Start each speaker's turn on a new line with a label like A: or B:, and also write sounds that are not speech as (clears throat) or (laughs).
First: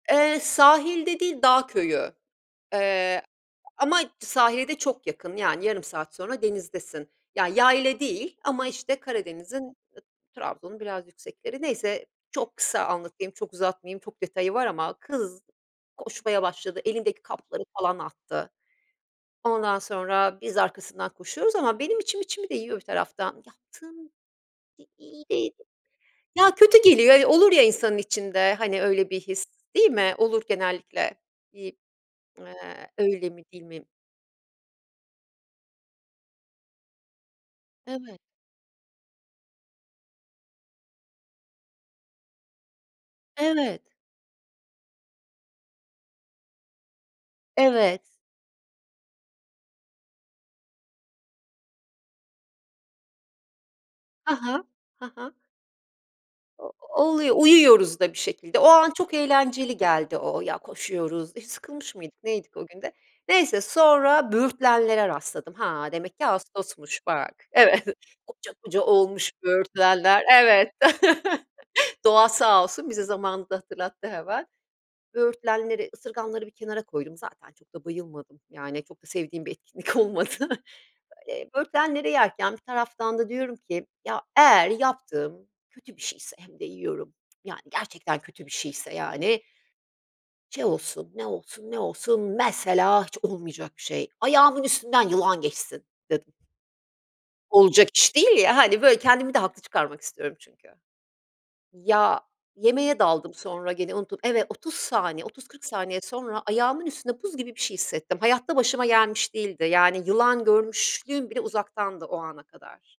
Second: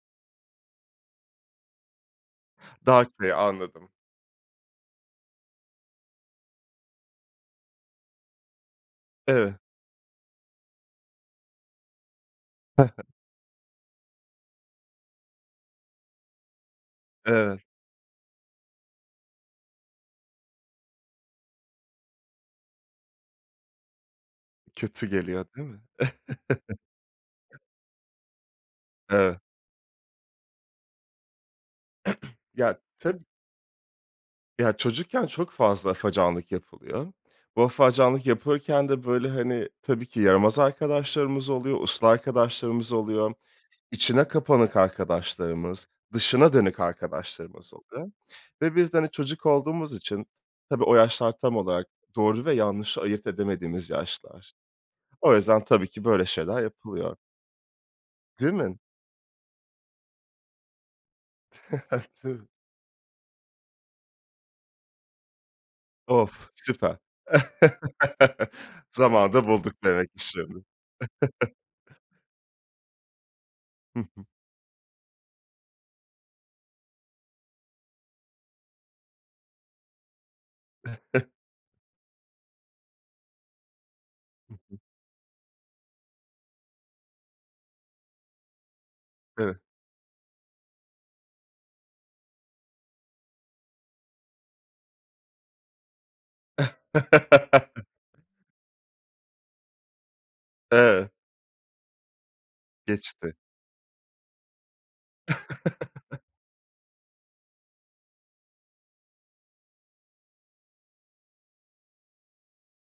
A: Eee, sahilde değil, dağ köyü,
B: Dağ
A: eee, a
B: köyü anladım.
A: ama sahile de çok yakın, yani, yarım saat sonra denizdesin, ya, yayla değil ama, işte,
B: Evet.
A: Karadeniz'in, ı Trabzon'un biraz yüksekleri, neyse, çok
B: He
A: kısa
B: he.
A: anlatayım, çok uzatmayayım, çok detayı var ama kız koşmaya başladı, elindeki
B: Evet.
A: kapları, falan, attı. Ondan sonra biz arkasından koşuyoruz ama benim içim içimi de yiyor bir taraftan yaptığım, i
B: Kötü
A: iyi
B: geliyor
A: değil,
B: değil mi?
A: ya, kötü geliyor, ya, olur
B: (chuckles)
A: ya, insanın içinde, hani, öyle bir
B: Evet.
A: his değil mi? Olur genellikle, iii,
B: (clears throat) Ya
A: eee,
B: tabii.
A: öyle mi değil mi?
B: Ya, çocukken çok fazla afacanlık yapılıyor. Bu
A: Evet.
B: afacanlık yapılırken de böyle, hani, tabii, ki yaramaz arkadaşlarımız oluyor, uslu arkadaşlarımız oluyor,
A: Evet.
B: içine kapanık arkadaşlarımız, dışına dönük arkadaşlarımız
A: Evet.
B: oluyor ve biz de, hani, çocuk olduğumuz için, tabii, o yaşlar tam olarak doğru ve yanlışı ayırt edemediğimiz
A: Hı
B: yaşlar.
A: hı. Hı
B: O
A: hı.
B: yüzden, tabii, ki böyle şeyler
A: O
B: yapılıyor.
A: oluyor, uyuyoruz da, bir
B: Değil
A: şekilde, o
B: mi?
A: an çok eğlenceli geldi, o o, ya, koşuyoruz, hiç
B: (giggles)
A: sıkılmış mıydık,
B: Tabii.
A: neydik o gün de, neyse, sonra böğürtlenlere rastladım. Ha, demek ki
B: Of! Süper.
A: ağustosmuş, bak, evet, (giggles)
B: (chuckles)
A: koca koca olmuş
B: Zamanında bulduk
A: böğürtlenler.
B: demekmiş yani.
A: Evet, (laughs)
B: (chuckles)
A: doğa sağ olsun, bize zamanında
B: Hı
A: hatırlattı
B: hı.
A: hemen. Böğürtlenleri, ısırganları bir kenara koydum. Zaten çok da bayılmadım, yani, çok da sevdiğim bir etkinlik olmadı.
B: (unintelligible)
A: Eee, böğürtlenleri yerken bir taraftan da diyorum ki, ya,
B: Hı
A: eğer
B: hı.
A: yaptığım kötü bir şeyse hem de yiyorum, yani, gerçekten kötü bir şeyse, yani
B: Evet.
A: şey olsun, ne olsun, ne olsun mesela hiç olmayacak bir şey, ayağımın üstünden yılan geçsin dedim.
B: (laughs)
A: Olacak iş değil, ya, hani, böyle kendimi de haklı çıkarmak istiyorum çünkü.
B: Evet.
A: Ya, yemeğe
B: Geçti.
A: daldım sonra gene unuttum. Evet, 30 saniye, 30-40 saniye
B: (chuckles)
A: sonra ayağımın üstünde buz gibi bir şey hissettim. Hayatta başıma gelmiş değildi. Yani, yılan görmüşlüğüm bile uzaktandı o ana kadar.